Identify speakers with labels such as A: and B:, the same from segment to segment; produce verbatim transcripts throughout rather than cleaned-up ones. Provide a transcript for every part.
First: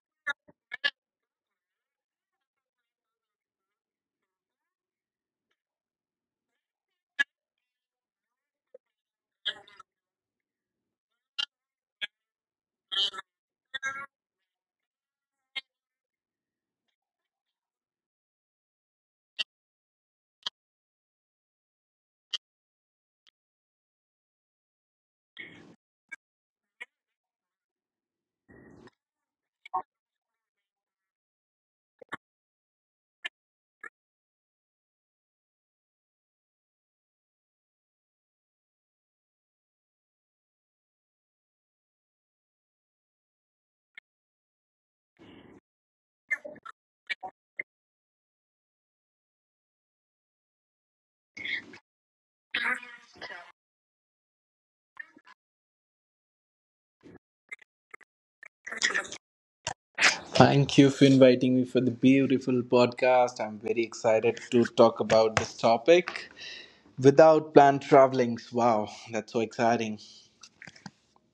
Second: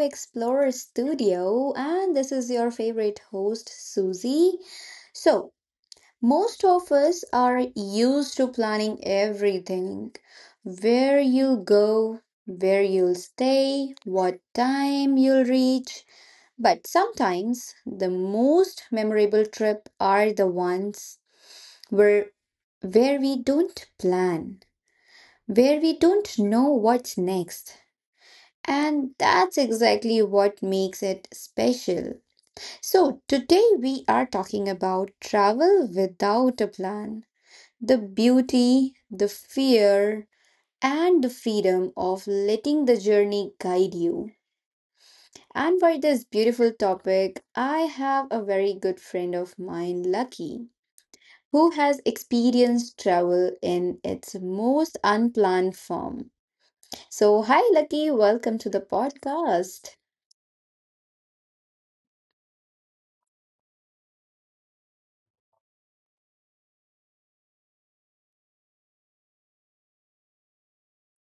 A: Explorer Studio, and this is your favorite host, Susie. So, most of us are used to planning everything, where you go, where you'll stay, what time you'll reach. But sometimes the most memorable trip are the ones where where we don't plan, where we don't know what's next, and that's exactly what makes it special. So, today we are talking about travel without a plan, the beauty, the fear, and the freedom of letting the journey guide you. And for this beautiful topic, I have a very good friend of mine, Lucky, who has experienced travel in its most unplanned form. So, hi, Lucky, welcome to the podcast.
B: Thank you for inviting me for the beautiful podcast. I'm very excited to talk about this topic. Without planned travelings, wow, that's so exciting.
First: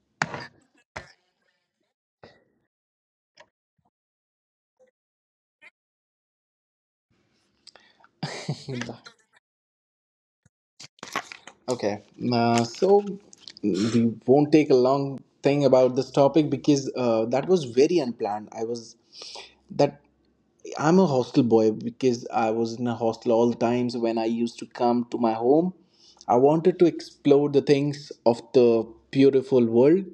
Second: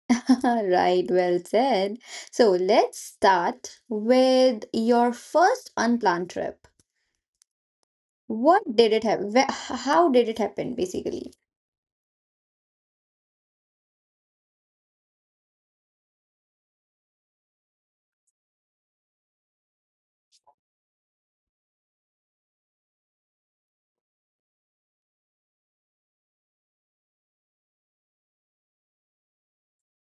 A: Right, well said. So let's start with your first unplanned trip. What did it happen? How did it happen, basically?
B: Okay, uh, so we won't take a long thing about this topic because uh, that was very unplanned. I was that I'm a hostel boy because I was in a hostel all the times when I used to come to my home. I wanted to explore the things of the beautiful world.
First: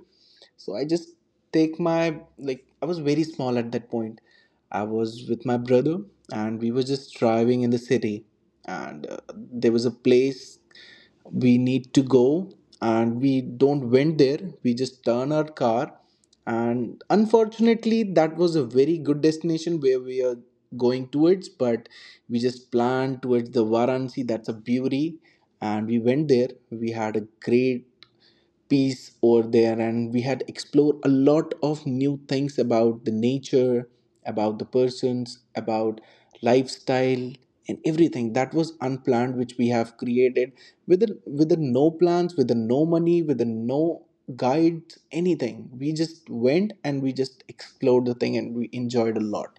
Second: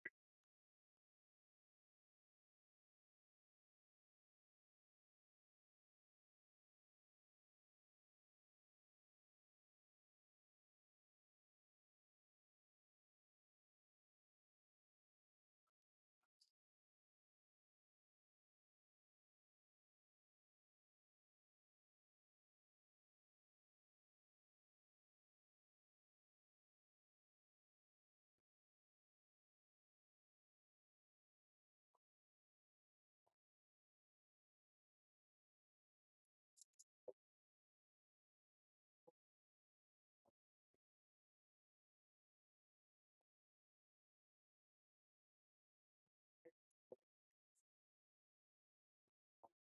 B: So I just take my like I was very small at that point. I was with my brother, and we were just driving in the city, and uh, there was a place we need to go, and we don't went there, we just turn our car. And unfortunately that was a very good destination where we are going towards, but we just planned towards the Varanasi, that's a beauty. And we went there, we had a great peace over there, and we had explored a lot of new things about the nature, about the persons, about lifestyle, and everything that was unplanned, which we have created with a, with a no plans, with a no money, with a no guides, anything. We just went, and we just explored the thing, and we enjoyed a lot.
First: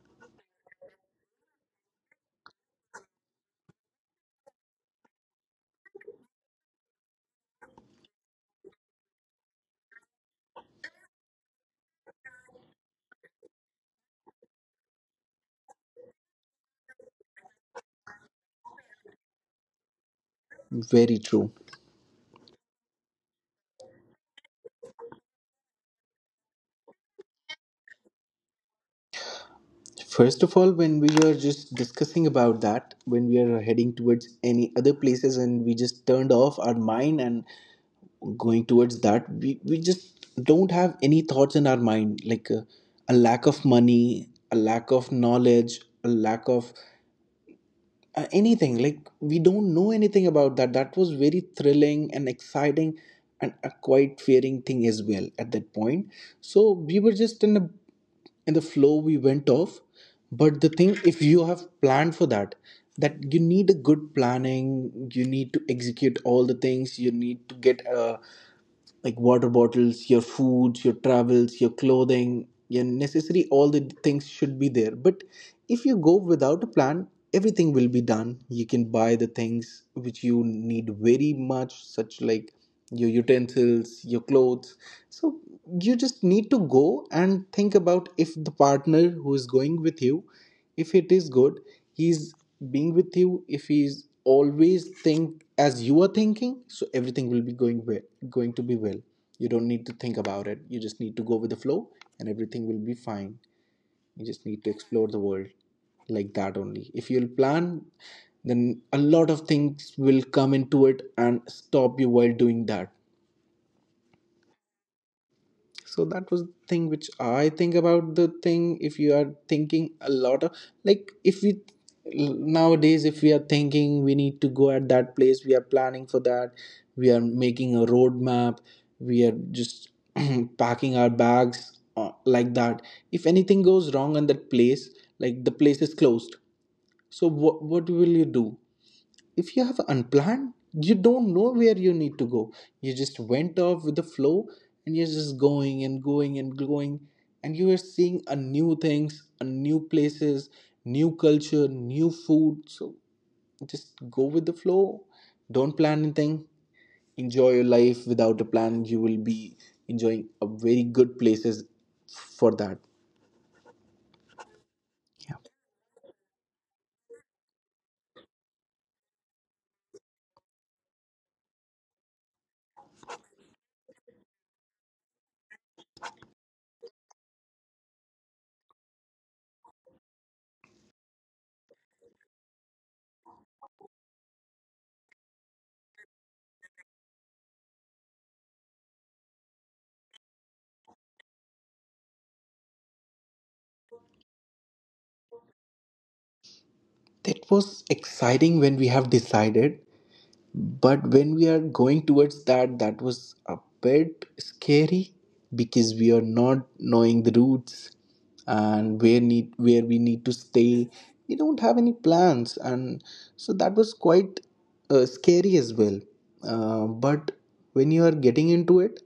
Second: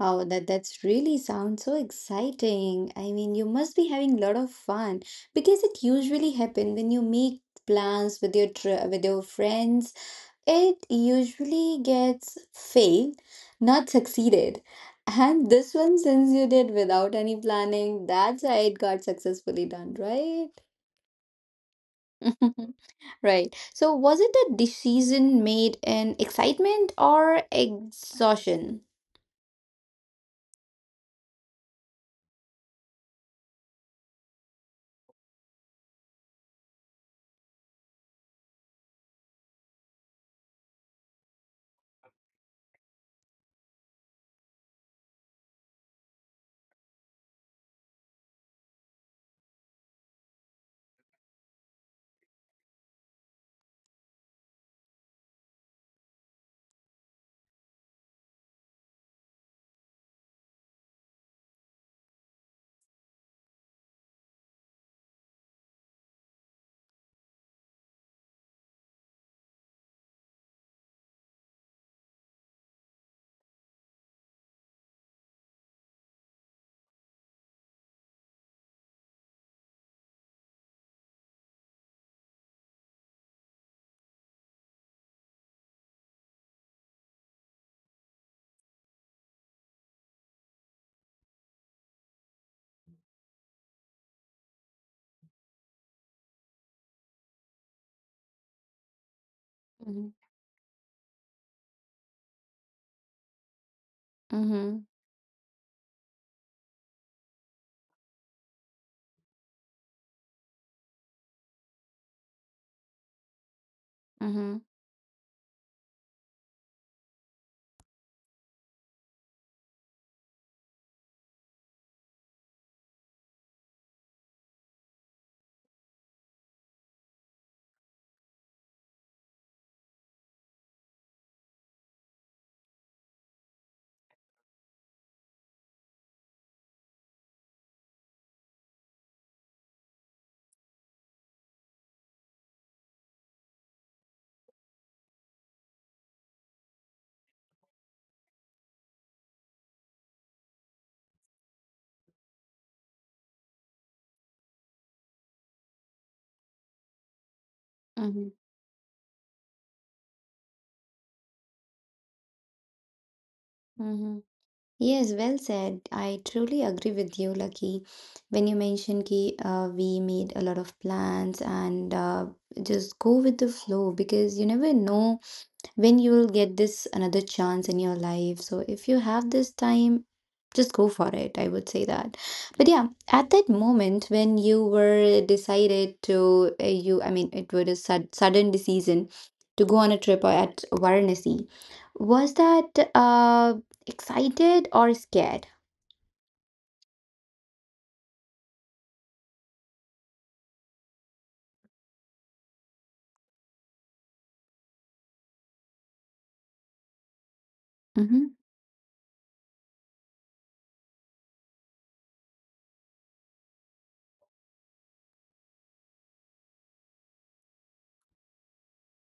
A: Wow, that that's really sounds so exciting. I mean, you must be having a lot of fun because it usually happen when you make plans with your tri with your friends. It usually gets failed, not succeeded. And this one, since you did without any planning, that's why it got successfully done, right?
B: Very true.
A: Right. So, was it a decision made in excitement or exhaustion?
B: First of all, when we were just discussing about that, when we are heading towards any other places and we just turned off our mind and going towards that, we, we just don't have any thoughts in our mind, like uh, a lack of money, a lack of knowledge, a lack of uh, anything, like we don't know anything about that. That was very thrilling and exciting, and a quite fearing thing as well at that point. So we were just in a in the flow, we went off. But the thing, if you have planned for that, that you need a good planning, you need to execute all the things, you need to get a, like, water bottles, your foods, your travels, your clothing, your necessary, all the things should be there. But if you go without a plan, everything will be done. You can buy the things which you need very much, such like your utensils, your clothes. So you just need to go and think about, if the partner who is going with you, if it is good, he's being with you, if he's always think as you are thinking, so everything will be going well, going to be well. You don't need to think
A: Mm-hmm.
B: about it. You just need to go with the flow, and everything will be fine. You just need to
A: Mm-hmm.
B: explore the world, like that only. If you'll plan, then a lot of things will come into it and stop you while doing that.
A: Mm-hmm.
B: So that was the thing which I think about. The thing, if you are thinking a lot of, like, if we nowadays, if we are thinking we need to go at that place, we are planning for that, we are making a roadmap, we are just packing our bags, uh, like that, if anything goes wrong on that place, like the place is closed, so what what will you do? If you have unplanned, you don't know where you need to go, you just went off with the flow, and you're just going and going and going, and you are seeing a new things, a new places, new culture, new food. So just go with the flow, don't plan anything, enjoy your life.
A: Mm-hmm.
B: Without a plan you will be enjoying a very good places for that.
A: Mm-hmm. Yes, well
B: Yeah.
A: said. I truly agree with you, Lucky. When you mentioned ki uh, we made a lot of plans and, uh, just go with the flow because you never know when you will get this another chance in your life. So if you have this time, just go for it. I would say that. But yeah, at that moment when you were decided to uh, you, I mean, it was a sud- sudden decision to go on a trip at Varanasi. Was that uh, excited or scared?
B: That was exciting when we have decided, but when we are going towards that, that was a bit scary because we are not knowing the routes,
A: Mm-hmm.
B: and where need where we need to stay, we don't have any plans. And so that was quite uh, scary as well. Uh, but when you are getting into it,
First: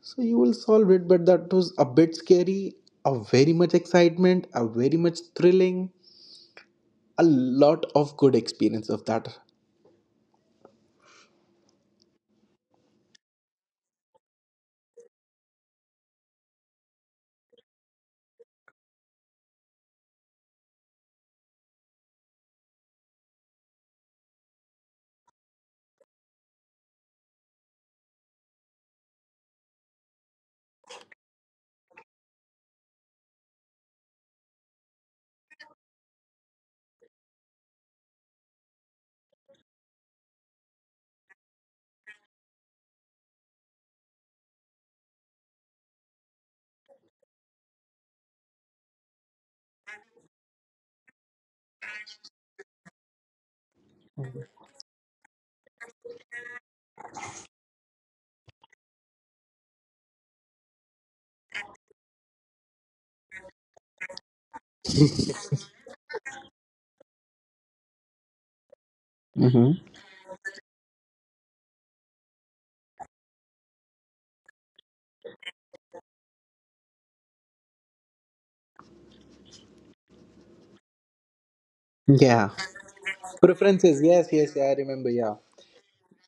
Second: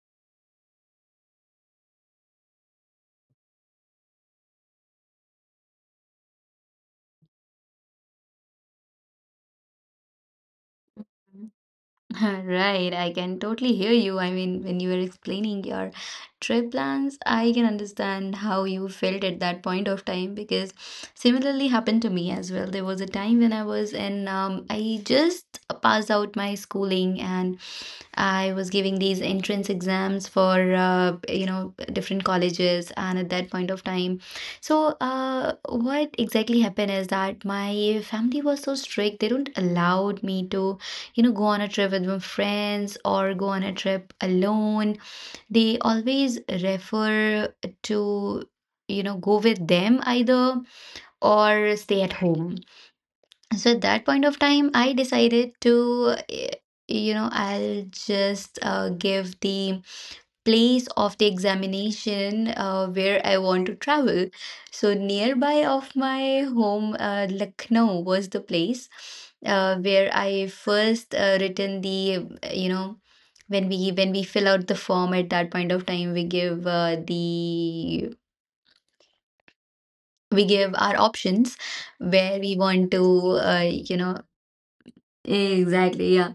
B: so you will solve it, but that was a bit scary, a very much excitement, a very much thrilling, a lot of good experience of that.
A: Right, I can totally hear you. I mean, when you were explaining your trip plans, I can understand how you felt at that point of time because similarly happened to me as well. There was a time when I was in, um, I just passed out my schooling and I was giving these entrance exams for uh, you know, different colleges, and at that point of time, so uh, what exactly happened is that my family was so strict; they don't allowed me to, you know, go on a trip with my friends or go on a trip alone. They always refer to, you know, go with them either or stay at home. So at that point of time I decided to eh, you know, I'll just uh, give the place of the examination uh, where I want to travel. So nearby of my home, uh, Lucknow was the place uh,
B: Mm-hmm.
A: where I first uh, written the, uh, you know, when we when we fill out the form at that point of time, we give, uh, the we give our options where we
B: Yeah.
A: want to, uh, you know.
B: Preferences, yes, yes, yeah, I remember, yeah.
A: Exactly, yeah.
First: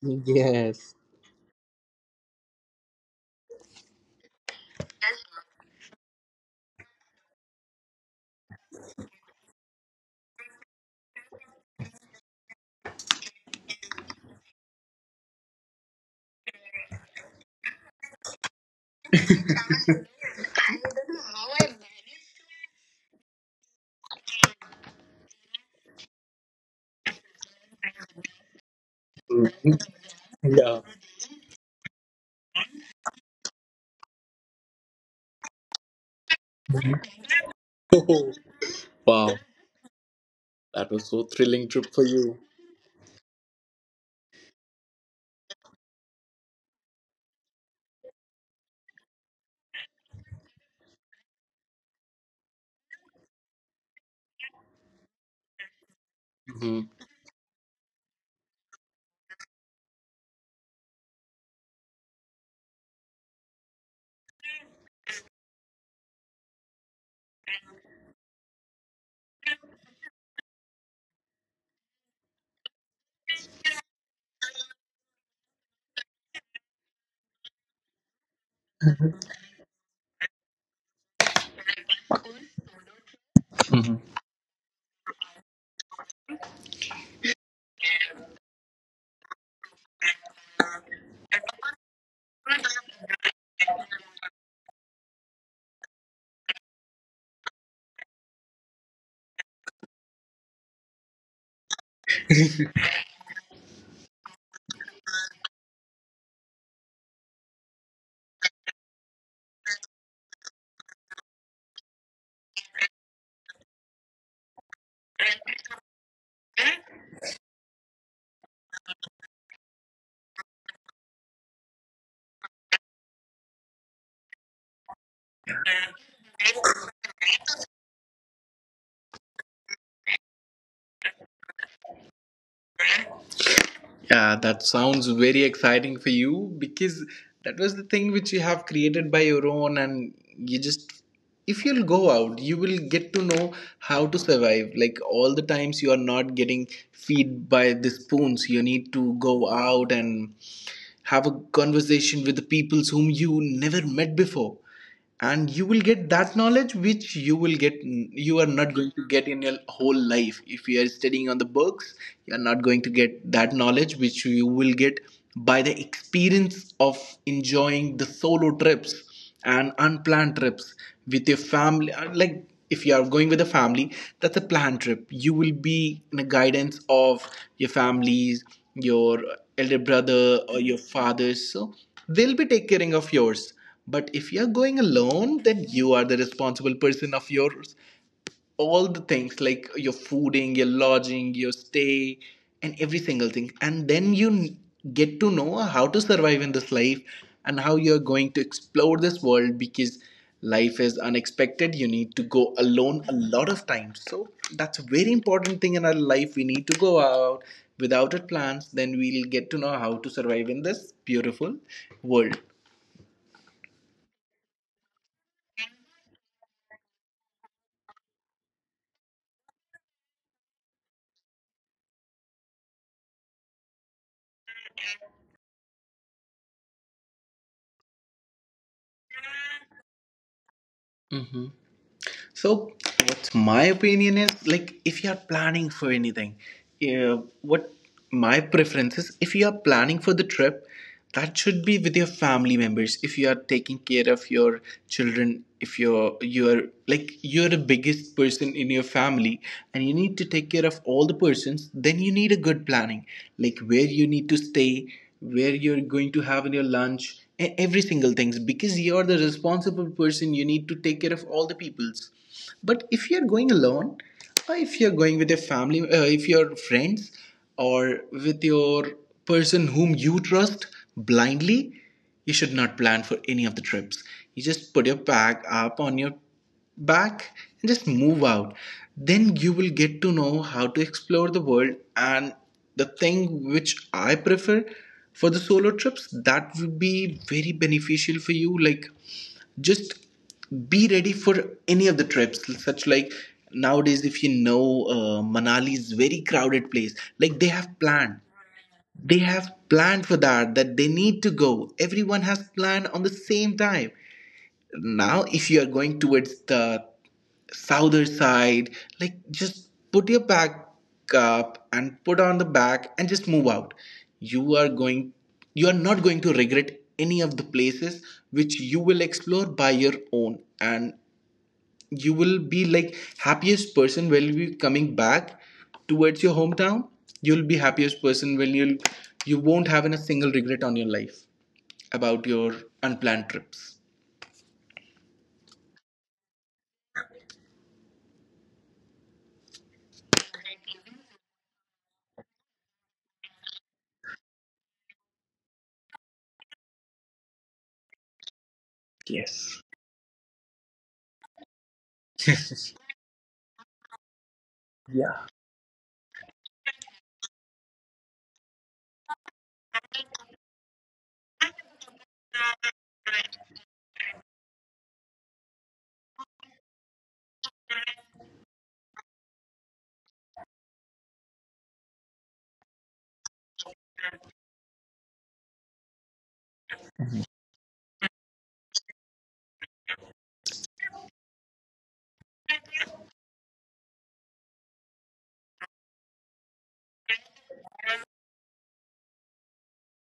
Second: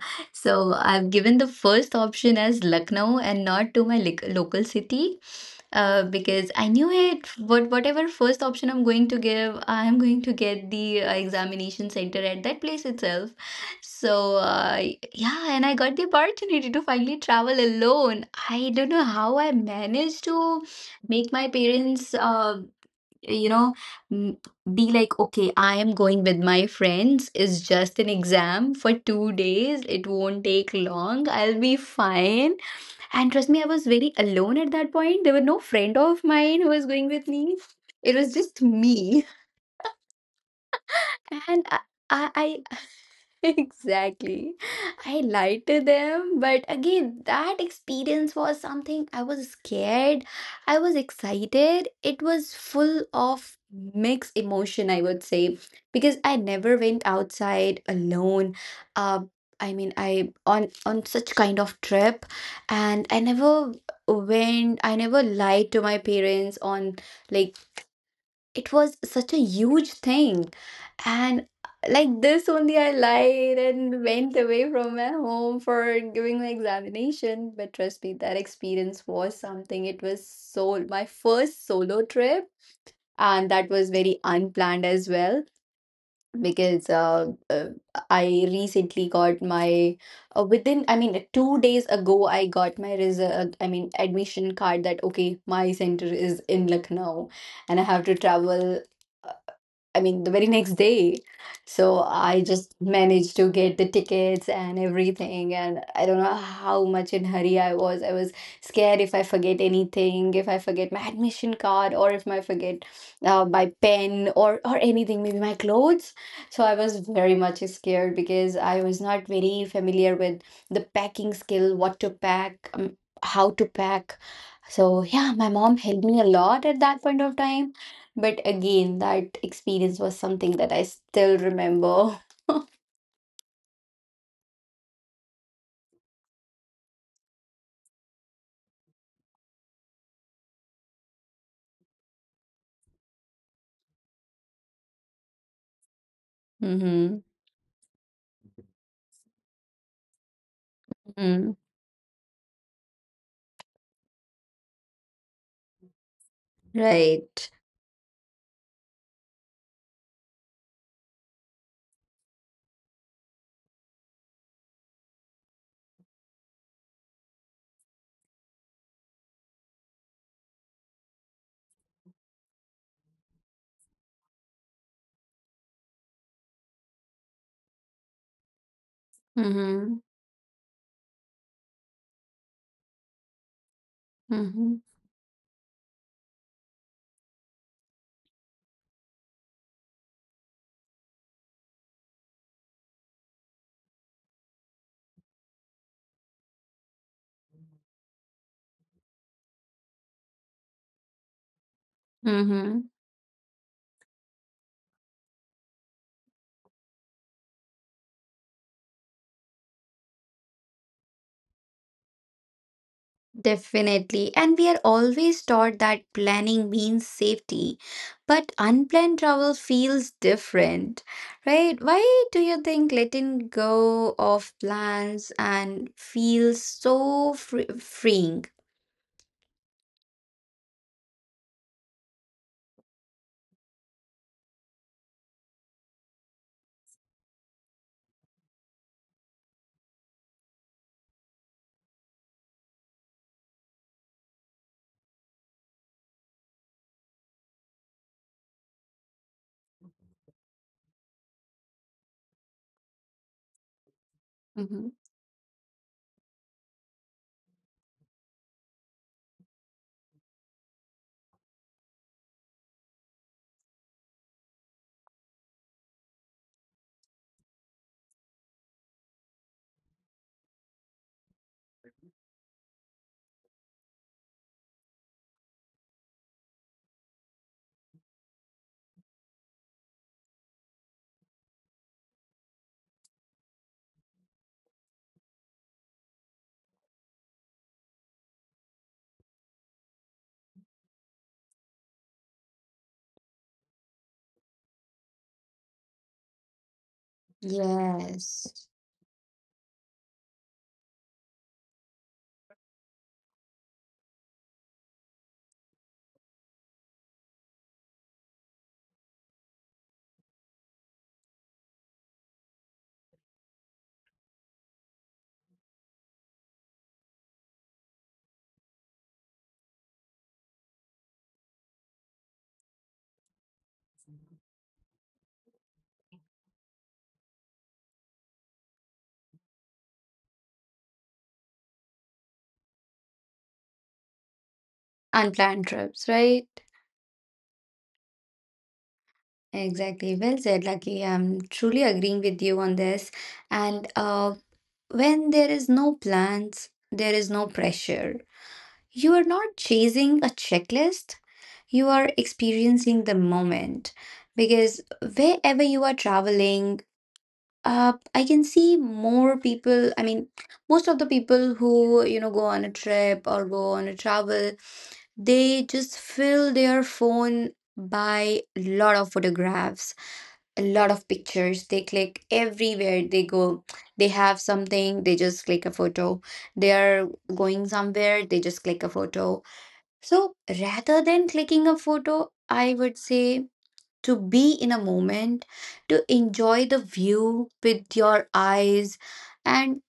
A: So
B: Yes.
A: I've given the first option as Lucknow and not to my lic- local city, uh, because I knew it. But whatever first option I'm going to give, I'm going to get the uh, examination center at that place itself. So uh, yeah, and I got the opportunity to finally travel alone. I don't know how I managed to make my parents. Uh, you know, m- be like, okay, I am going with my friends, it's just an exam for
B: Mhm.
A: two days, it
B: Yeah.
A: won't take long, I'll be fine. And trust me, I was very alone at that point. There were no friend of mine who was going with me.
B: Oh,
A: It was just
B: wow,
A: me
B: that was so thrilling trip for
A: and I,
B: you.
A: I, I Exactly. I lied to them, but again, that experience was something. I was scared, I was excited. It was full of mixed emotion, I would say, because I
B: Mhm.
A: never went outside alone. Um, I mean, I, on on such kind of trip, and I never went. I never lied to my parents on, like, it was such a huge thing, and like this only I lied and went away from my home for giving my examination. But trust me, that experience was something. It was so my first solo trip, and
B: Mhm.
A: that was very unplanned as well because uh, uh, I recently got my, uh, within, I mean, two days ago I got my result, I mean admission card, that okay, my center is in Lucknow and I have to travel. I mean, the very next day. So I just managed to get the tickets and everything. And I don't know how much in hurry I was. I was scared if I forget anything, if I forget my admission card, or if I forget uh, my pen, or or anything, maybe my clothes. So I was very much scared because I was not very familiar with the packing skill, what to pack, um, how to pack. So yeah, my mom helped me a lot at that point of time, but again, that experience was something that I still remember.
B: Yeah, that sounds very exciting for you, because that was the thing which you have created by your own, and you just, if you'll go out, you will get to know how to survive. Like all the times you are not getting
A: Mm-hmm.
B: feed by the spoons, you need to go out and have
A: Hmm.
B: a conversation with the peoples whom you never met before, and you will get that knowledge which
A: Right.
B: you will get you are not going to get in your whole life if you are studying on the books. You are not going to get that knowledge which you will get by the experience of enjoying the solo trips and unplanned trips with your family. Uh, like if you are going with a family, that's a planned trip, you will be in a guidance of your families, your elder
A: Mm-hmm.
B: brother, or your father, so they'll be taking care of yours. But if you're
A: Mm-hmm.
B: going alone, then you are the responsible person of yours. All the things like your fooding, your lodging, your stay, and every single thing. And then you n- get to know how to survive in this life and how you're going to explore this world, because life is unexpected. You need to go
A: Mm-hmm.
B: alone a lot of times. So that's a very important thing in our life. We need to go out without our plans, then we'll get to know how to survive in this beautiful world.
A: Definitely. And we are always taught that planning means safety, but unplanned travel feels different, right? Why do you think letting go of plans and feels so free- freeing?
B: Mm-hmm. So, what's my opinion is, like, if you are planning for anything, uh, what my preference is, if you are planning for the trip, that should be with your family members. If you are taking care of your children, if you're you're like you're the biggest person in your family and you need to take care of all the persons, then you need a good planning, like where you need to
A: Mm-hmm.
B: stay, where you're going to have in your lunch, e- every single things, because you're the responsible person, you need to take care of all the peoples. But if you're going alone, or if you're going with your family, uh, if your friends, or with your person whom you trust blindly, you should not plan for any of the trips. You just put your bag up on your back and just move out. Then you will get to know how to explore the world. And the thing which I prefer for the solo trips, that would be very beneficial for you, like just be ready for any of the trips, such like nowadays, if you know, uh, Manali is very crowded place, like they have planned
A: Yes.
B: they have planned for that, that they need to go, everyone has planned on the same time. Now, if you are going towards the southern side, like just put your back up and put on the back and just move out. you are going you are not going to regret any of the places which you will explore by your own. And you will be like happiest person when you coming back towards your hometown. You'll be happiest person when you'll you won't have a single regret on your life about your unplanned trips.
A: Unplanned trips, right? Exactly. Well said, Lucky. I'm truly agreeing with you on this. And uh, when there is no plans, there is no pressure. You are
B: Yes.
A: not chasing a checklist, you are experiencing the moment. Because wherever you are traveling, uh, I can see more people. I mean, most of the people who, you know, go on a trip or go on a travel, they just fill their phone by a lot of photographs, a lot of pictures. They click everywhere they go. They have something, they just click a photo. They are going somewhere, they just click a photo. So rather than clicking a photo, I would say to be in a moment, to enjoy the view with your eyes, and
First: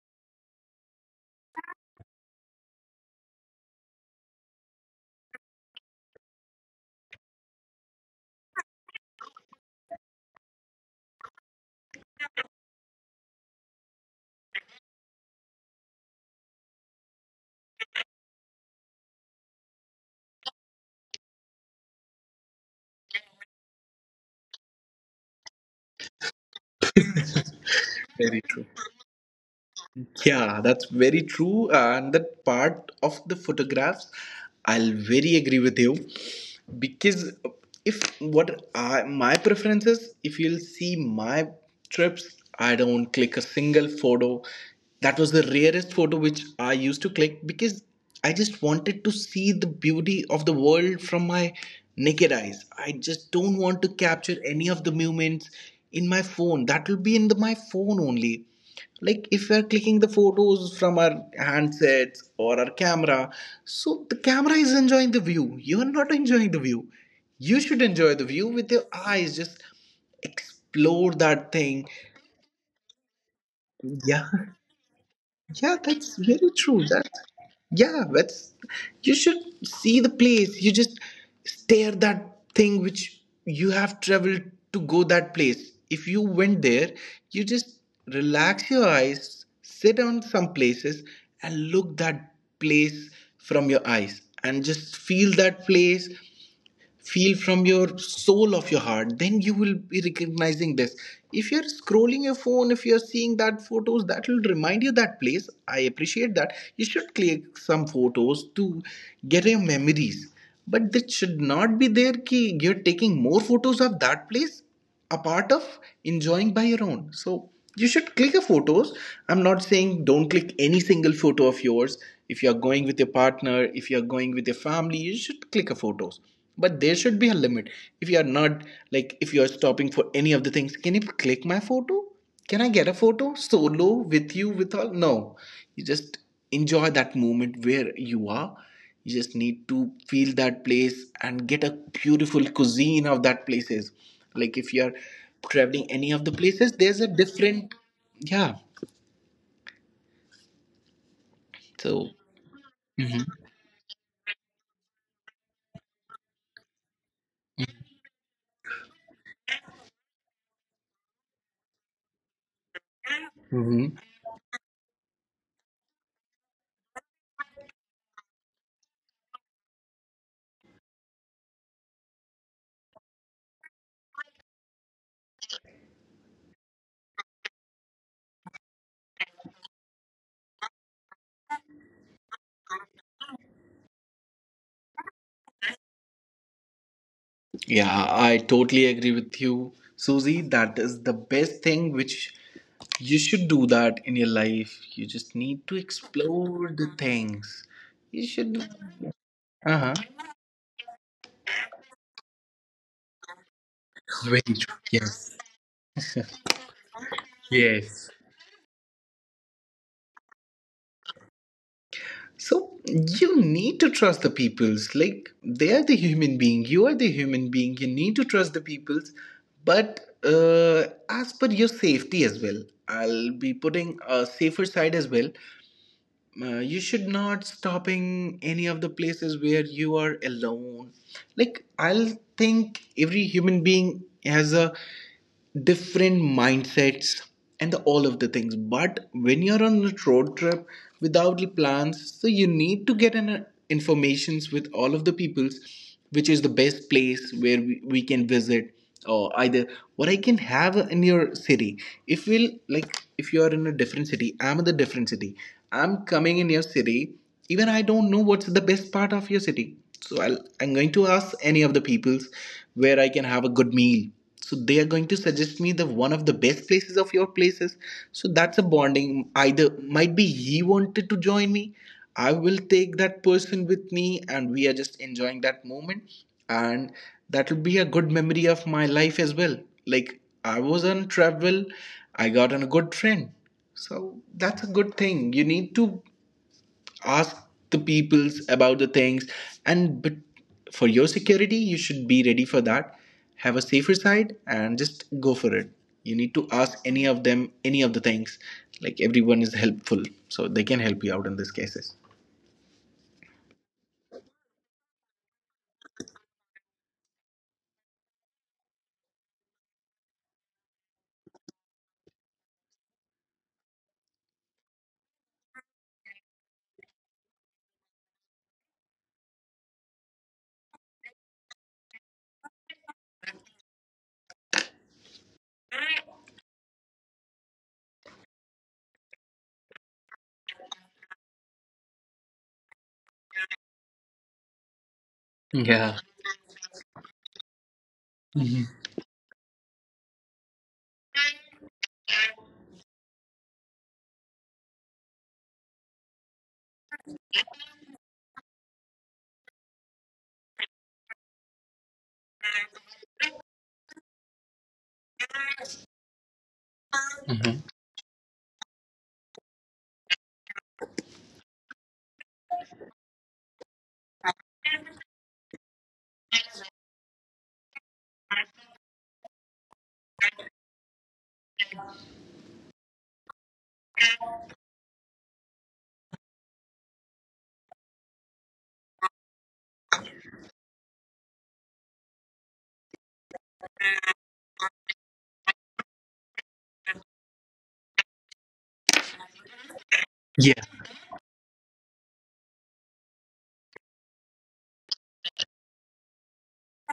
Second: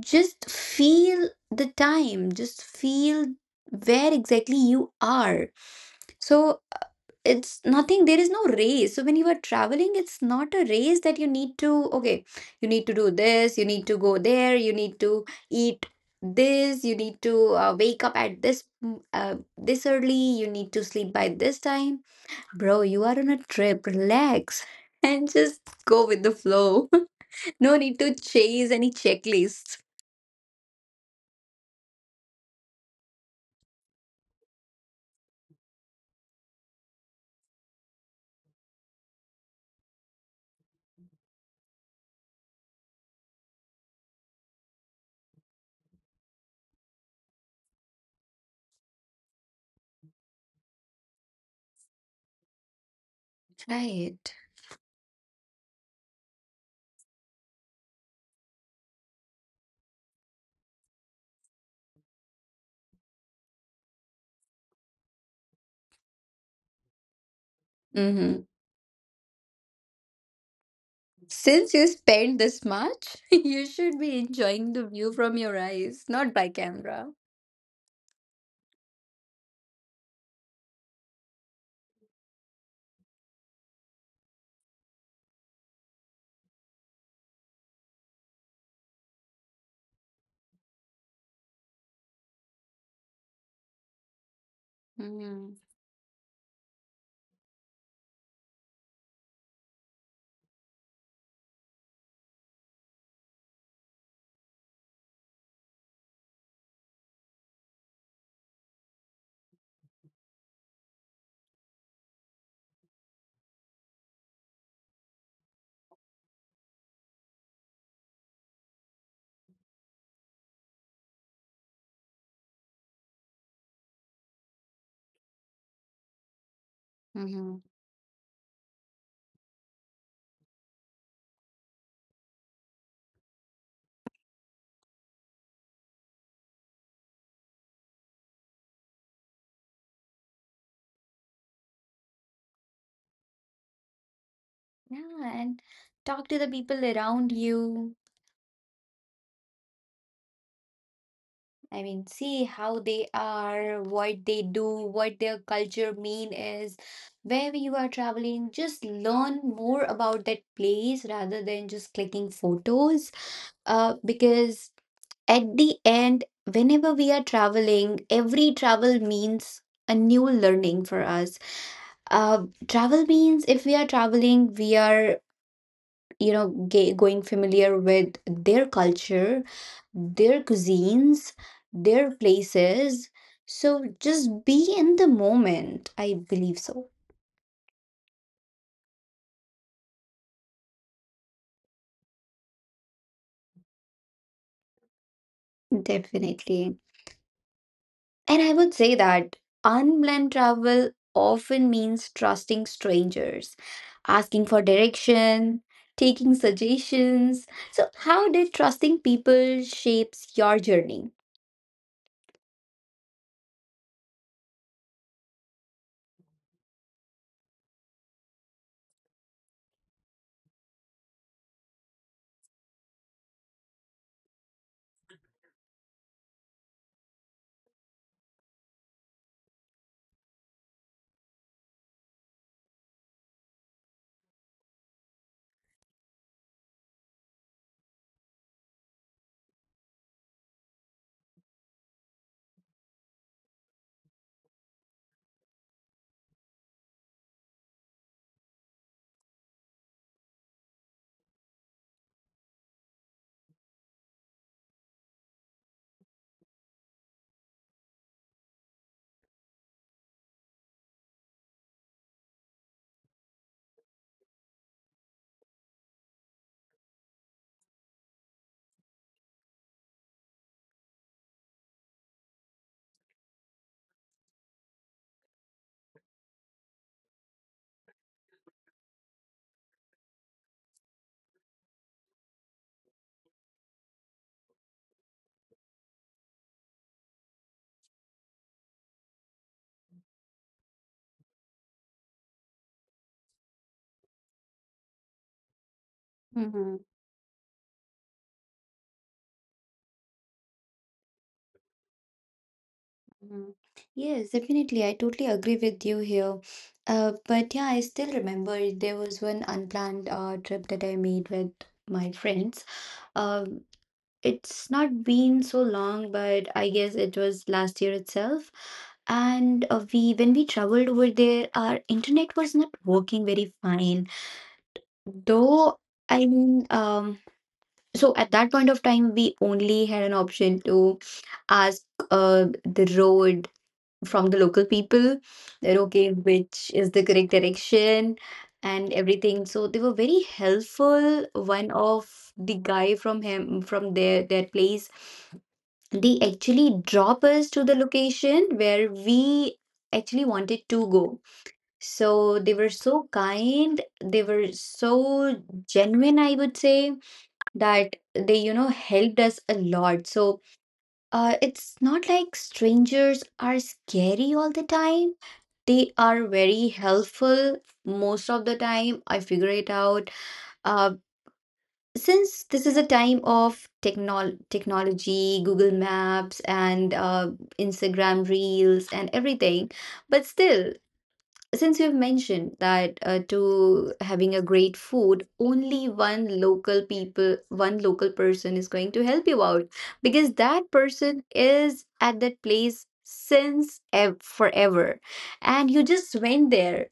A: just feel the time, just feel where exactly you are. So it's nothing, there is no race. So when you are traveling, it's not a race that you need to, okay, you need to do this, you need to go there, you need to eat this, you need to, uh, wake up at this mm, uh, this early, you need to sleep by this time. Bro, you are on a trip. Relax and just go with the flow. No need to
B: Very true.
A: chase any checklists.
B: Yeah, that's very true. And that part of the photographs, I'll very agree with you. Because if what I, my preference is, if you'll see my trips, I don't click a single photo. That was the rarest photo which I used to click, because I just wanted to see the beauty of the world from my naked eyes. I just don't want to
A: Right.
B: capture any of the moments in my phone. That will be in the, my phone only, like if we are clicking the photos from our handsets or our camera, so the camera is enjoying the view, you are not enjoying the view, you should enjoy the
A: Mm-hmm.
B: view with your eyes, just explore that
A: Since you
B: thing.
A: spent this much, you should be
B: Yeah.
A: enjoying the view from your
B: Yeah,
A: eyes,
B: that's
A: not by
B: very true.
A: camera.
B: That Yeah, that's you should see the place. You just stare that thing which you have traveled to go that place. If you went there, you just relax your eyes, sit on some places and look that place from your eyes and just feel
A: Mm-hmm.
B: that place, feel from your soul of your heart, then you will be recognizing this. If you're scrolling your phone, if you're seeing that photos, that will remind you that place. I appreciate that you should click some photos to get your memories, but that should not be there ki you're taking more photos of that place a part of enjoying by your own. So you should click a photos. I'm not saying don't click any single photo of yours. If you are going with your partner, if you are going with your family, you should click a photos, but there should be a
A: Mm-hmm.
B: limit. If you are not, like if you are stopping for any of the things, can you click my photo, can I get a photo solo with you with all? No, you just enjoy that moment where you are. You just need to feel that place and get a beautiful cuisine of that places. Like if you're
A: Yeah, and
B: traveling any
A: talk
B: of the
A: to the
B: places,
A: people
B: there's a
A: around
B: different.
A: you.
B: Yeah.
A: I mean,
B: So
A: see how they
B: Mhm.
A: are, what they do, what their culture mean is. Wherever you are traveling, just learn more about that place rather than just clicking photos.
B: Hmm.
A: Uh, because at the end, whenever we are traveling, every travel means a new learning for us. Uh, travel means if we are traveling, we are, you know, ga going familiar with their culture, their cuisines, their places. So just be in the moment, I believe so.
B: Yeah, I totally agree with you, Susie. That is the best thing which you should do that in your life. You just need to
A: Definitely.
B: explore the things. You
A: And I would
B: should.
A: say that
B: Uh huh.
A: unplanned travel often means trusting strangers, asking for
B: Yes.
A: direction, taking suggestions. So
B: Yes.
A: how did trusting people shapes your journey?
B: So you need to trust the peoples. Like they are the human being. You are the human being. You need to trust the peoples. But uh, as per your safety as well, I'll be putting a safer side as well. Uh, you should not stopping any of the places where you are alone. Like I'll think every human being has a different mindsets and the- all of the things. But when you're on a road trip without the plans, so you need to get an uh, informations with all of the peoples which is the best place where we, we can visit, or either what I can have in your city. If we'll, like if you're in a different city, I'm in the different city, I'm coming in your city, even I don't know what's the best part of your city. So I'll, I'm going to ask any of the peoples where I can have a good meal. So they are going to suggest me the one of the best places of your places. So that's a bonding, either might be he wanted to join me, I will take that person with me and we are just enjoying that moment. And that will be a good memory of my life as well. Like I was on travel, I got on a good friend. So that's a good thing. You need to ask the peoples about the things. And but for your security you should be ready for that. Have a safer side and just go for it. You need to ask any of them any of the things. Like everyone is helpful, so they can help you out in these cases.
A: Mm. Yes, definitely. I totally agree with you here. Uh, but yeah, I still remember there was one unplanned uh, trip that I made with my friends. Um, it's not been so long, but I guess it was last year itself. And uh, we, when we traveled over there, our internet was not working very fine. Though, I mean, um, so at that point of time, we only had an option to ask uh, the road from the local people that
B: Yeah.
A: okay, which is the correct direction and everything. So they were very helpful. One of the guy from him from their their place, they actually drop us to the location where we actually wanted to go. So they were so kind, they were so genuine, I would say,
B: Mhm.
A: that they, you know, helped us a lot. So uh, it's not like strangers are scary all the time, they are very helpful most of the time. I figure it out. Uh, since this is a time of technol technology, Google Maps, and uh, Instagram Reels, and everything, but still, since you've mentioned that uh, to having a great food, only one local people, one local person is going to help you out because
B: Yeah.
A: that person is at that place since ev- forever, and you just went there.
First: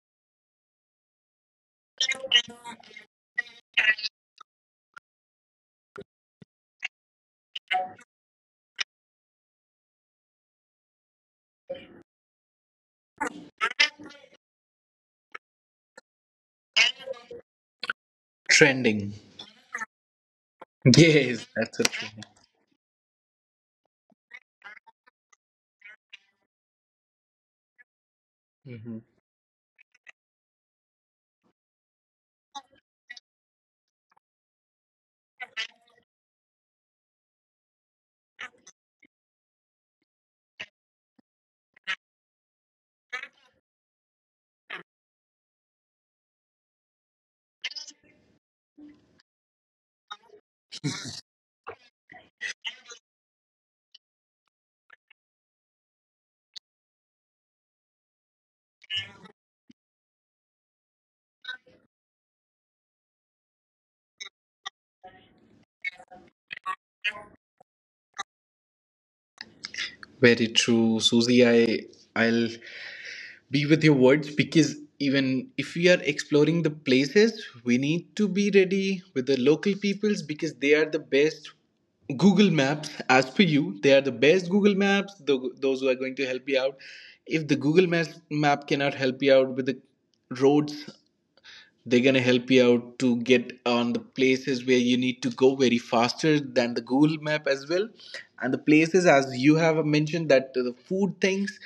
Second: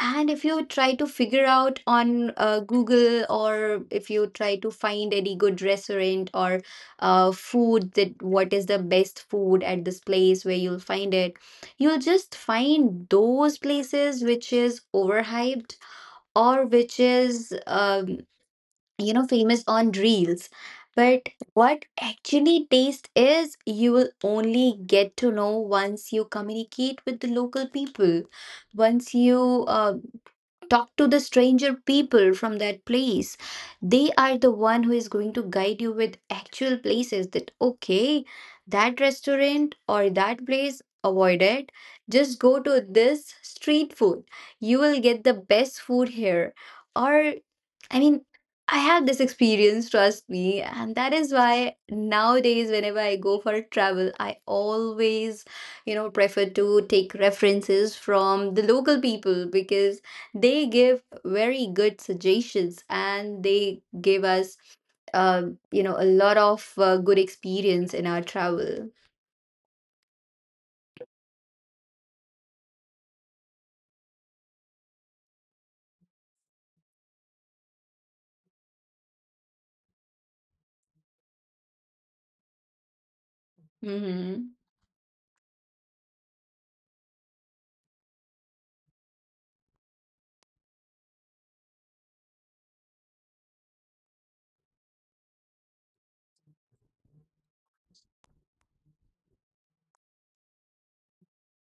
A: And if you try to figure out on uh, Google, or if you try to find any good restaurant or uh, food, that what is the best food at this place, where you'll find it, you'll just find those places which is overhyped, or which is um, you
B: Trending.
A: know, famous on reels. But
B: Yes,
A: what
B: that's a trending.
A: actually taste is, you will only get to know once you communicate with the local people, once you uh, talk to the stranger people from that place. They are the one who is going to guide you with actual places that okay, that restaurant or that place, avoid it, just go to this street food, you will get the best food here. Or I mean, I had this experience, trust me, and that is why nowadays, whenever I go for a travel, I always, you know, prefer to take references from the local people, because they give very good suggestions, and they give us, uh, you know, a lot of uh, good experience in our travel.
B: Very true, Susie. I i'll be with your words because even if we are exploring the places, we need to be ready with the local peoples because they are the best Google Maps. As per you, they are the
A: Mm-hmm.
B: best Google Maps, tho- those who are going to help you out. If the Google Maps map cannot help you out with the roads, they're gonna help you out to get on the places where you need to go very faster than the Google Map as well. And the places, as you have mentioned, that the food things,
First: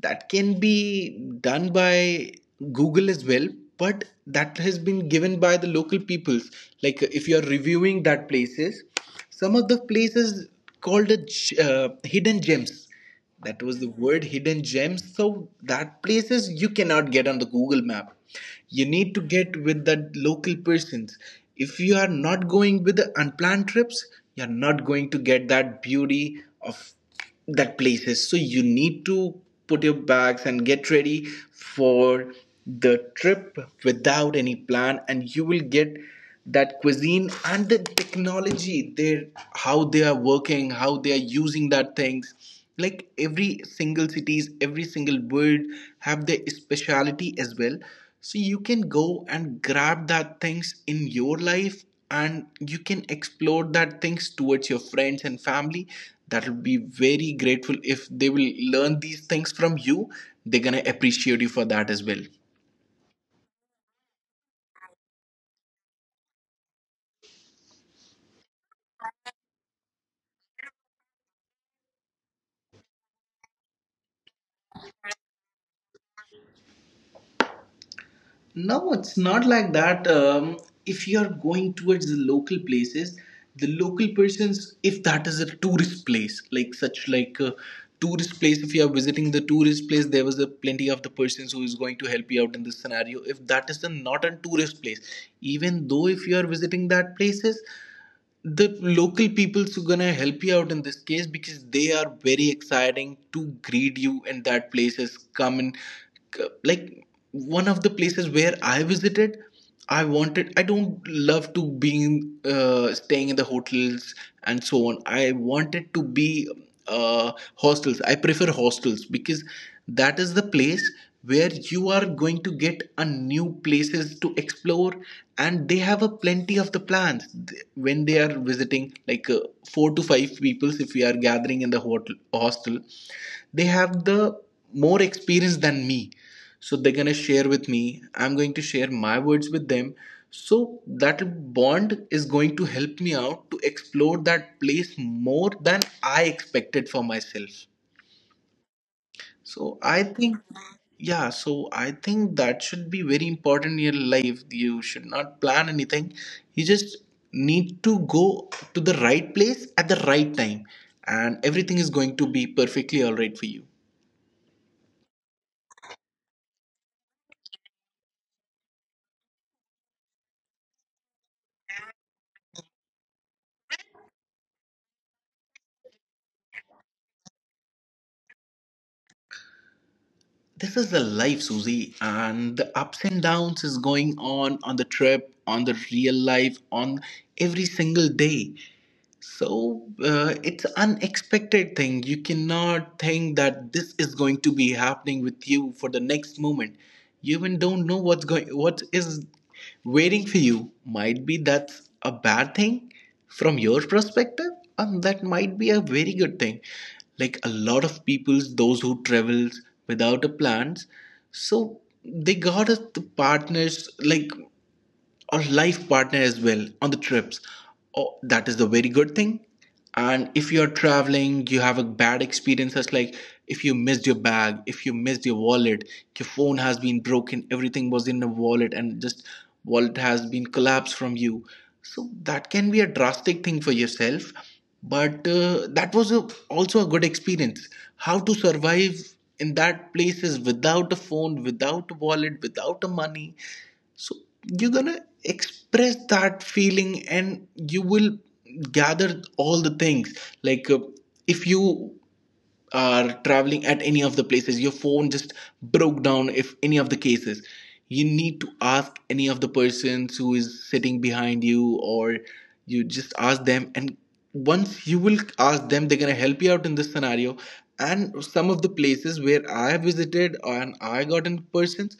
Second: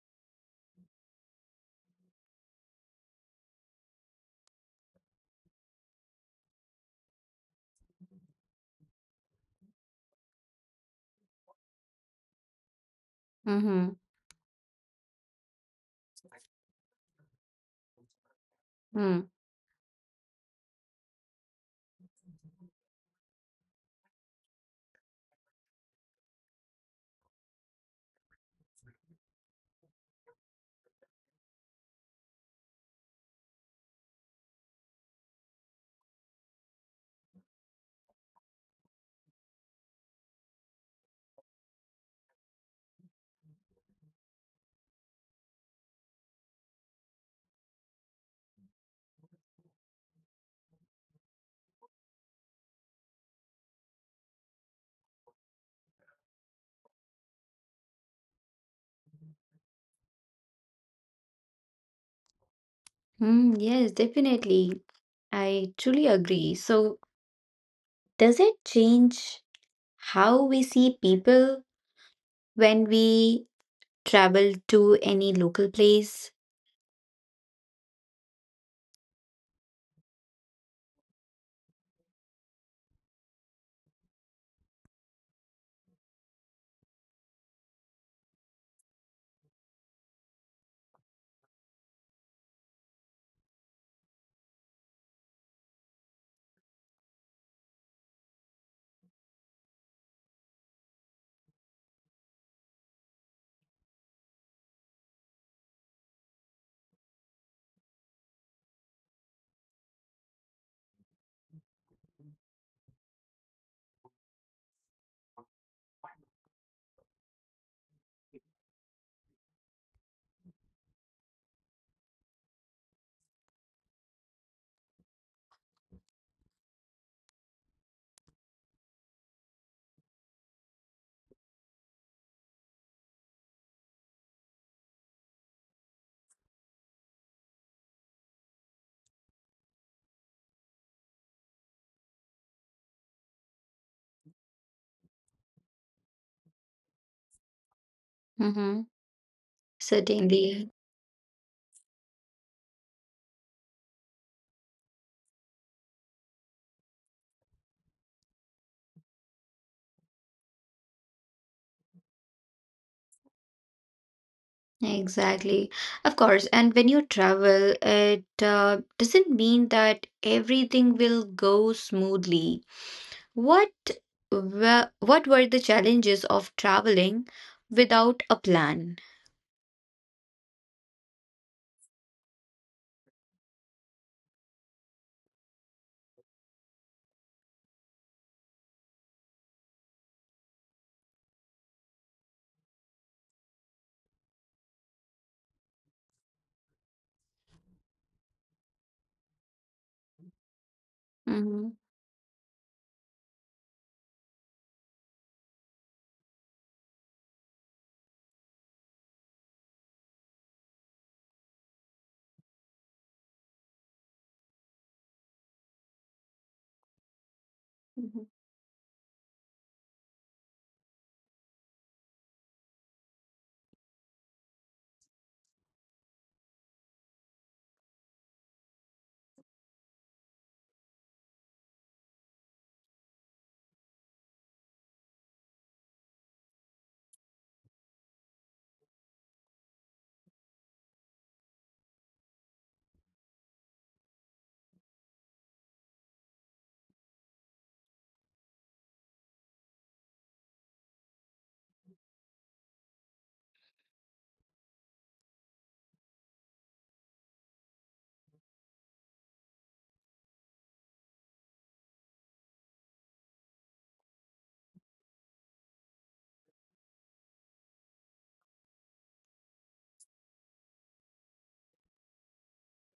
B: that can be done by Google as well, but that has been given by the local peoples. Like if you are reviewing that places, some of the places called the uh, hidden gems, that was the
A: Mm-hmm.
B: word, hidden gems. So that places you cannot get on the Google Map, you need to
A: Mm.
B: get with the local persons. If you are not going with the unplanned trips, you're not going to get that beauty of that places. So you need to put your bags and get ready for the trip without any plan, and you will get that cuisine and the technology, they how they are working, how they are using that things. Like every single cities, every single word, have their speciality as well. So you can go and grab that things in your life, and you can explore that things towards your friends and family. That will be very grateful if they will learn these things from you. They're gonna appreciate you for that as well.
A: Mm, yes, definitely. I truly agree. So, does it change how we see people when we travel to any local place?
B: No, it's not like that. Um, if you're going towards the local places, the local persons, if that is a tourist place, like such like a tourist place, if you are visiting the tourist place, there was a plenty of the persons who is going to help you out in this scenario. If that is a, not a tourist place, even though if you are visiting that places, the local peoples who gonna help you out in this case because they are very exciting to greet you and that place is common. Like one of the places where I visited, I wanted, I don't love to being uh, staying in the hotels and so on. I wanted to be uh, hostels. I prefer hostels because that is the place where you are going to get a new places to explore, and they have a plenty of the plans. Th- when they are visiting, like uh, four to five peoples, if we are gathering in the hot- hostel, they have the more experience than me, so they're gonna share with me, I'm going to share my words with them. So that bond is going to help me out to explore that place more than I expected for myself.
A: Mm-hmm.
B: So I think,
A: Certainly.
B: yeah, so I think that should be very important in your life. You should not plan anything. You just need to go to the right place at the right time, and everything is going to be perfectly all right for you.
A: Exactly. Of course. And when you travel, it uh, doesn't mean that everything will go smoothly. What were, what were the challenges of traveling without a plan?
B: This is the life, Susie, and the ups and downs is going on on the trip, on the real life, on every single day. So uh, it's unexpected thing. You cannot think that this is going to be happening with you for the next moment. You even don't know what's going, what is waiting for you. Might be
A: Mm-hmm.
B: that's a bad thing from your perspective, and that might be a very good thing. Like a lot of people's, those who travels without a plans, so they got us the partners, like or life partner as well on the trips. Oh,
A: Mm-hmm.
B: that is the very good thing. And if you're traveling, you have a bad experience, such like if you missed your bag, if you missed your wallet, your phone has been broken, everything was in the wallet, and just wallet has been collapsed from you. So that can be a drastic thing for yourself, but uh, that was a, also a good experience. How to survive in that places without a phone, without a wallet, without a money. So you're gonna express that feeling and you will gather all the things. Like uh, if you are traveling at any of the places, your phone just broke down, if any of the cases, you need to ask any of the persons who is sitting behind you or you just ask them. And once you will ask them, they're gonna help you out in this scenario. And some of the places where I have visited, and I got in persons,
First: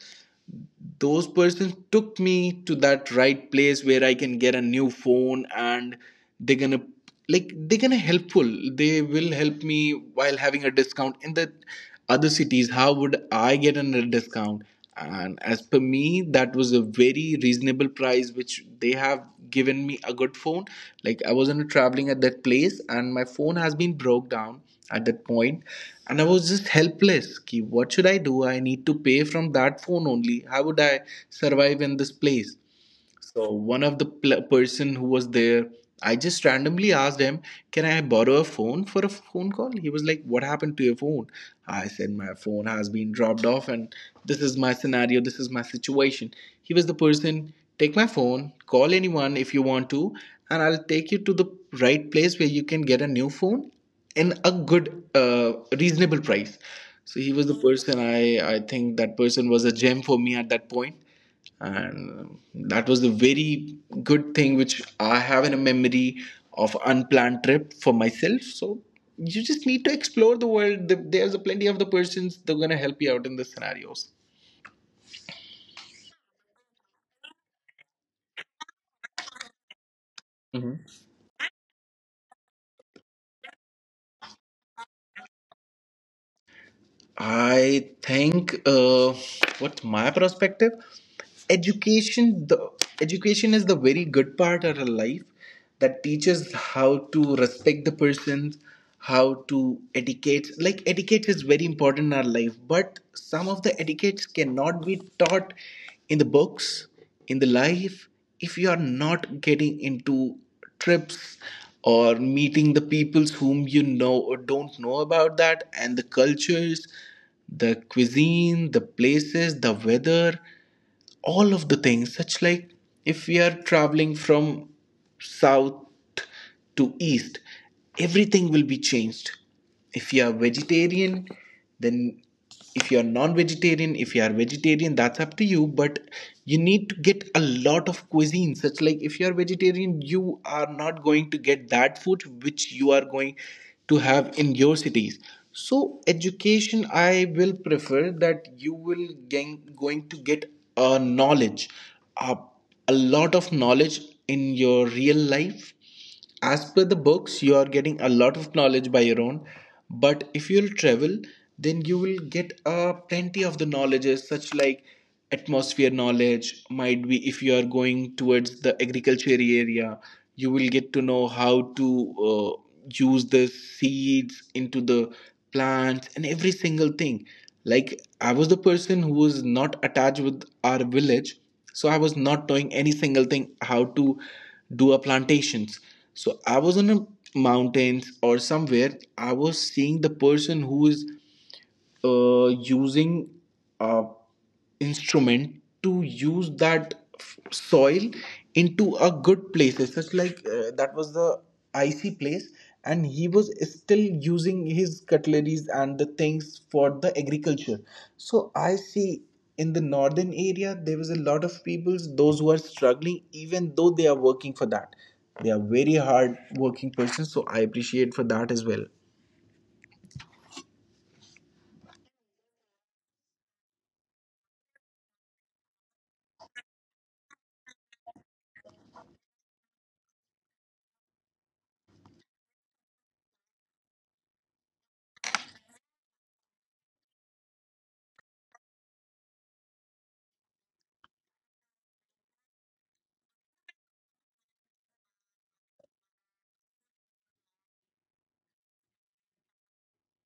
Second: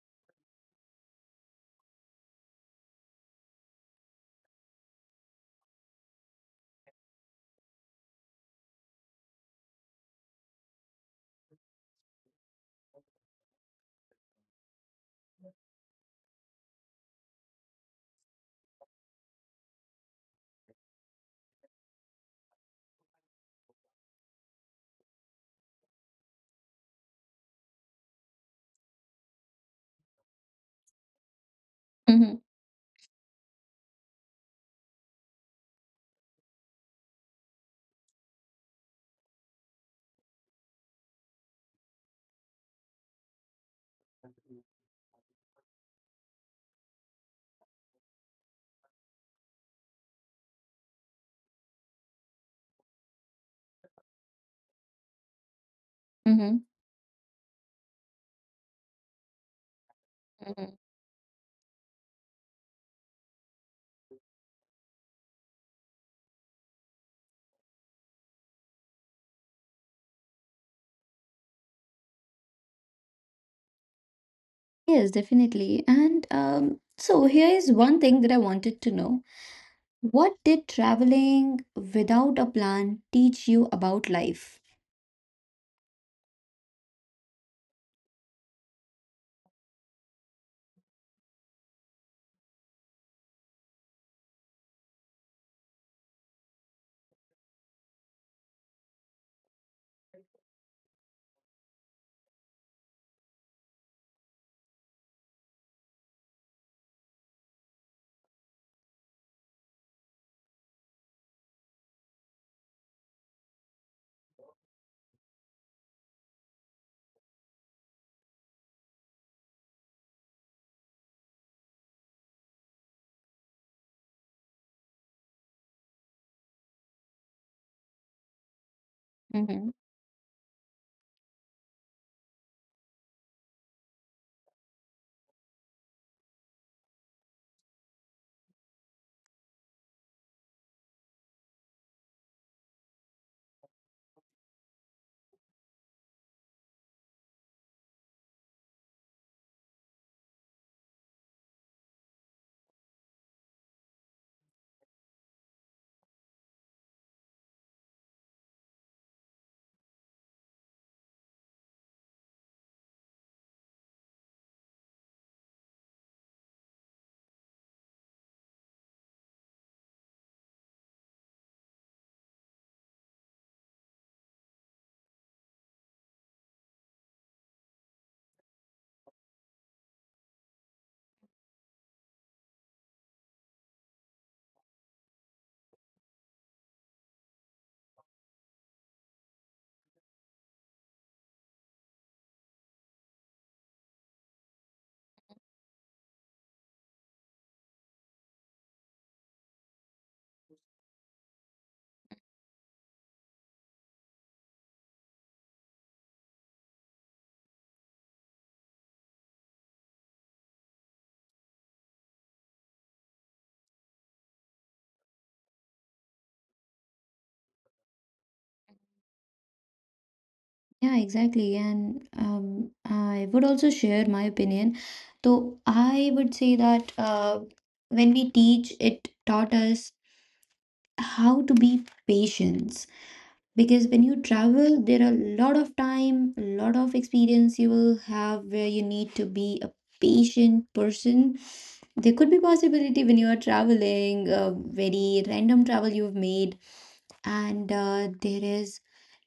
B: those persons took me to that right place where I can get a new phone. And they're gonna, like they're gonna helpful, they will help me while having a discount in the other cities. How would I get a discount? And as per me, that was a very reasonable price which they have given me a good phone. Like I wasn't traveling at that place and my phone has been broke down at that point, and I was just helpless ki what should I do, I need to pay from that phone only, how would I survive in this place. So one of the pl- person who was there, I just randomly asked him, "Can I borrow a phone for a phone call?" He was like, "What happened to your phone?" I said, "My phone has been dropped off, and this is my scenario. This is my situation." He was the person, "Take my phone, call anyone if you want to, and I'll take you to the right place where you can get a new phone in a good, uh, reasonable price." So he was
A: Mm-hmm.
B: the person. I I think that person was a gem for me at that point.
A: Mm-hmm.
B: And um, that was the very good thing which I have in a memory of unplanned trip for myself. So you just need to explore the world. There's a plenty of the persons, they're going to help you out in the scenarios.
A: Yes, definitely. And um, so here is one thing that I wanted to know.
B: Mm-hmm.
A: What did traveling without a plan teach you about life?
B: I think uh, what's my perspective? Education, the education is the very good part of our life that teaches how to respect the persons, how to etiquette. Like etiquette is very important in our life, but some of the etiquettes cannot be taught in the books, in the life, if you are not getting into trips or meeting the peoples whom you know or don't know about that, and the cultures, the cuisine, the places, the weather, all of the things. Such like if we are traveling from south to east, everything will be changed. If you are
A: Mm-hmm.
B: vegetarian, then, if you are non-vegetarian, if you are vegetarian, that's up to you. But you need to get a lot of cuisine, such like if you are vegetarian, you are not going to get that food which you are going to have in your cities. So education, I will prefer that you will gain, going to get a knowledge, a, a lot of knowledge in your real life. As per the books, you are getting a lot of knowledge by your own, but if you'll travel, then you will get uh, plenty of the knowledges, such like atmosphere knowledge. Might be if you are going towards the agriculture area, you will get to know how to uh, use the seeds into the plants and every single thing. Like I was the person who was not attached with our village, so I was not knowing any single thing how to do a plantations. So I was in a mountains or somewhere, I was seeing the person who is uh, using a instrument to use that f- soil into a good places, such like uh, that was the icy place, and he was still using his cutleries and the things for the agriculture. So I see in the northern area there was a lot of peoples those who are struggling even though they are working for that. They are very hard working persons, so I appreciate for that as well.
A: Yeah, exactly. And um, I would also share my opinion. So I would say that uh, when we teach, it taught us how to be patient. Because when you travel, there are a lot of time, a lot of experience you will have, where you need to be a patient person. There could be possibility when you are traveling a very random travel you've made, and uh, there is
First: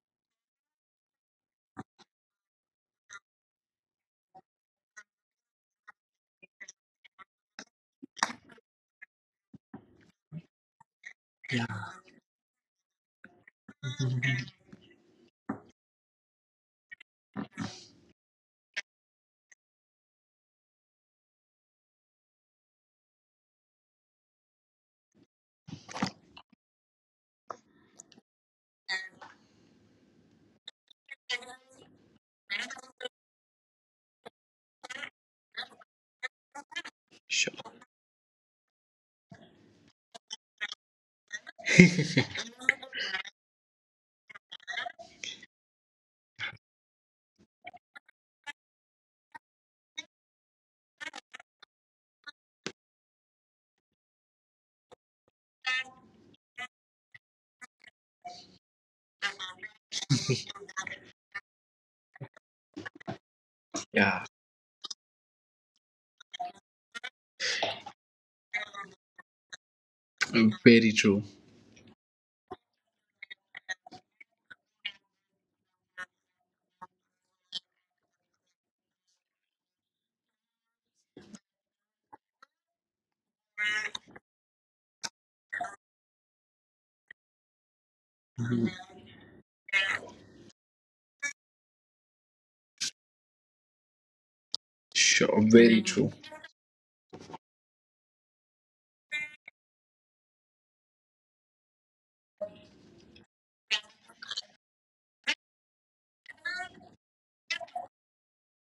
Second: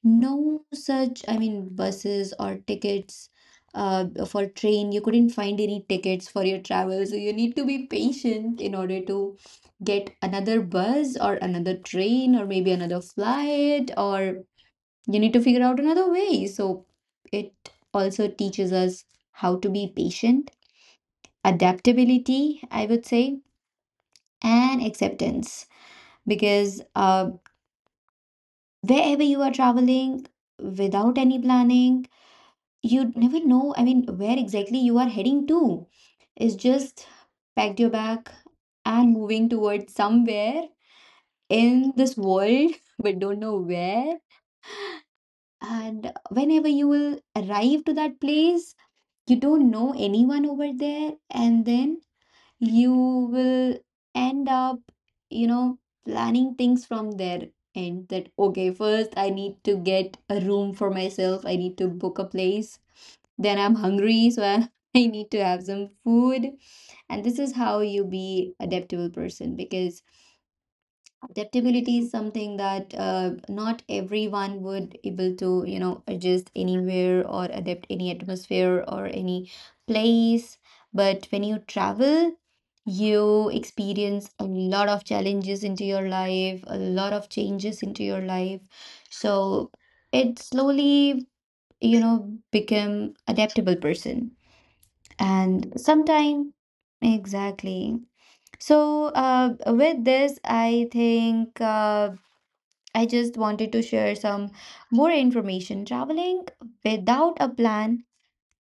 A: no such, I mean, buses or tickets, uh, for train you couldn't find any tickets for your travel, so you need to be patient in order to get another bus, or
B: Yeah,
A: another train, or maybe another flight, or you need to figure out another way. So it also teaches us how to be patient, adaptability I would say, and acceptance. Because uh, wherever you are traveling without any planning, you never know, I mean, where exactly you are heading to. It's
B: sure.
A: just packed your bag and moving towards somewhere in this world, but don't know where. And whenever you will arrive to that place, you don't know anyone over there, and then you will end up, you know, planning things from there, and that okay, first I need to get a room for myself, I need to book a place, then
B: Yeah,
A: I'm hungry, so I, I need to have some food. And this is how you be adaptable person, because
B: very true.
A: adaptability is something that uh, not everyone would able to, you know, adjust anywhere, or adapt any atmosphere or any place. But when you travel, you experience a lot of challenges into your life, a lot of changes into your life, so it slowly, you know, become adaptable person.
B: Sure,
A: And
B: very true.
A: sometime, exactly. So uh, with this I think uh, I just wanted to share some more information. Traveling without a plan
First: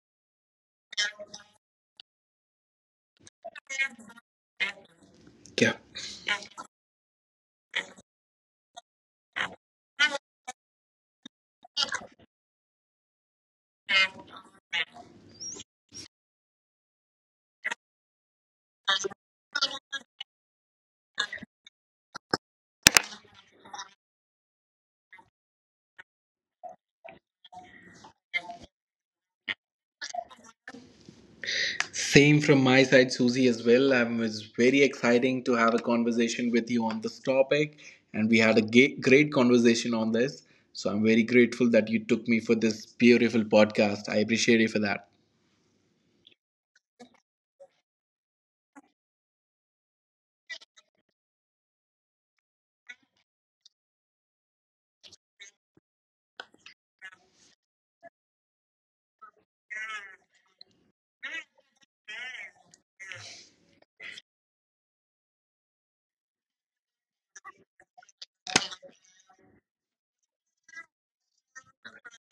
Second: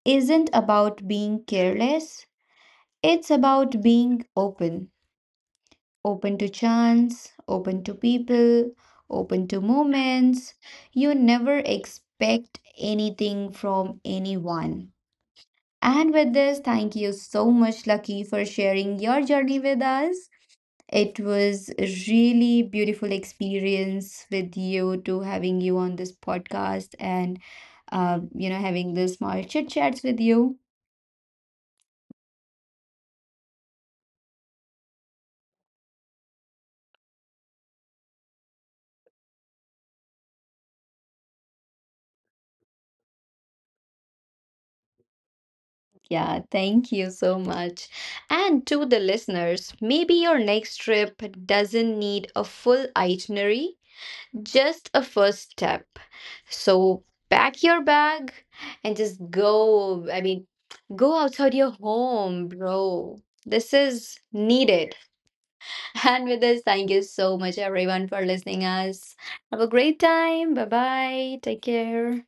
A: isn't about being careless, it's about being open.
B: Yeah.
A: Open to chance, open to people, open to moments. You never expect anything from anyone. And with this, thank you so much, Lucky, for sharing your journey with us. It was a really beautiful experience with you, to having you on this podcast, and uh, you know, having the small chit chats with you.
B: Same from my side, Susie, as well. Um, it's very exciting to have a conversation with you on this topic, and we had a ga- great conversation on this. So I'm very grateful that you took me for this beautiful podcast. I appreciate you for that.
A: Yeah, thank you so much. And to the listeners, maybe your next trip doesn't need a full itinerary. Just a first step. So pack your bag and just go. I mean, go outside your home, bro. This is needed. And with this, thank you so much, everyone, for listening us. Have a great time. Bye bye. Take care.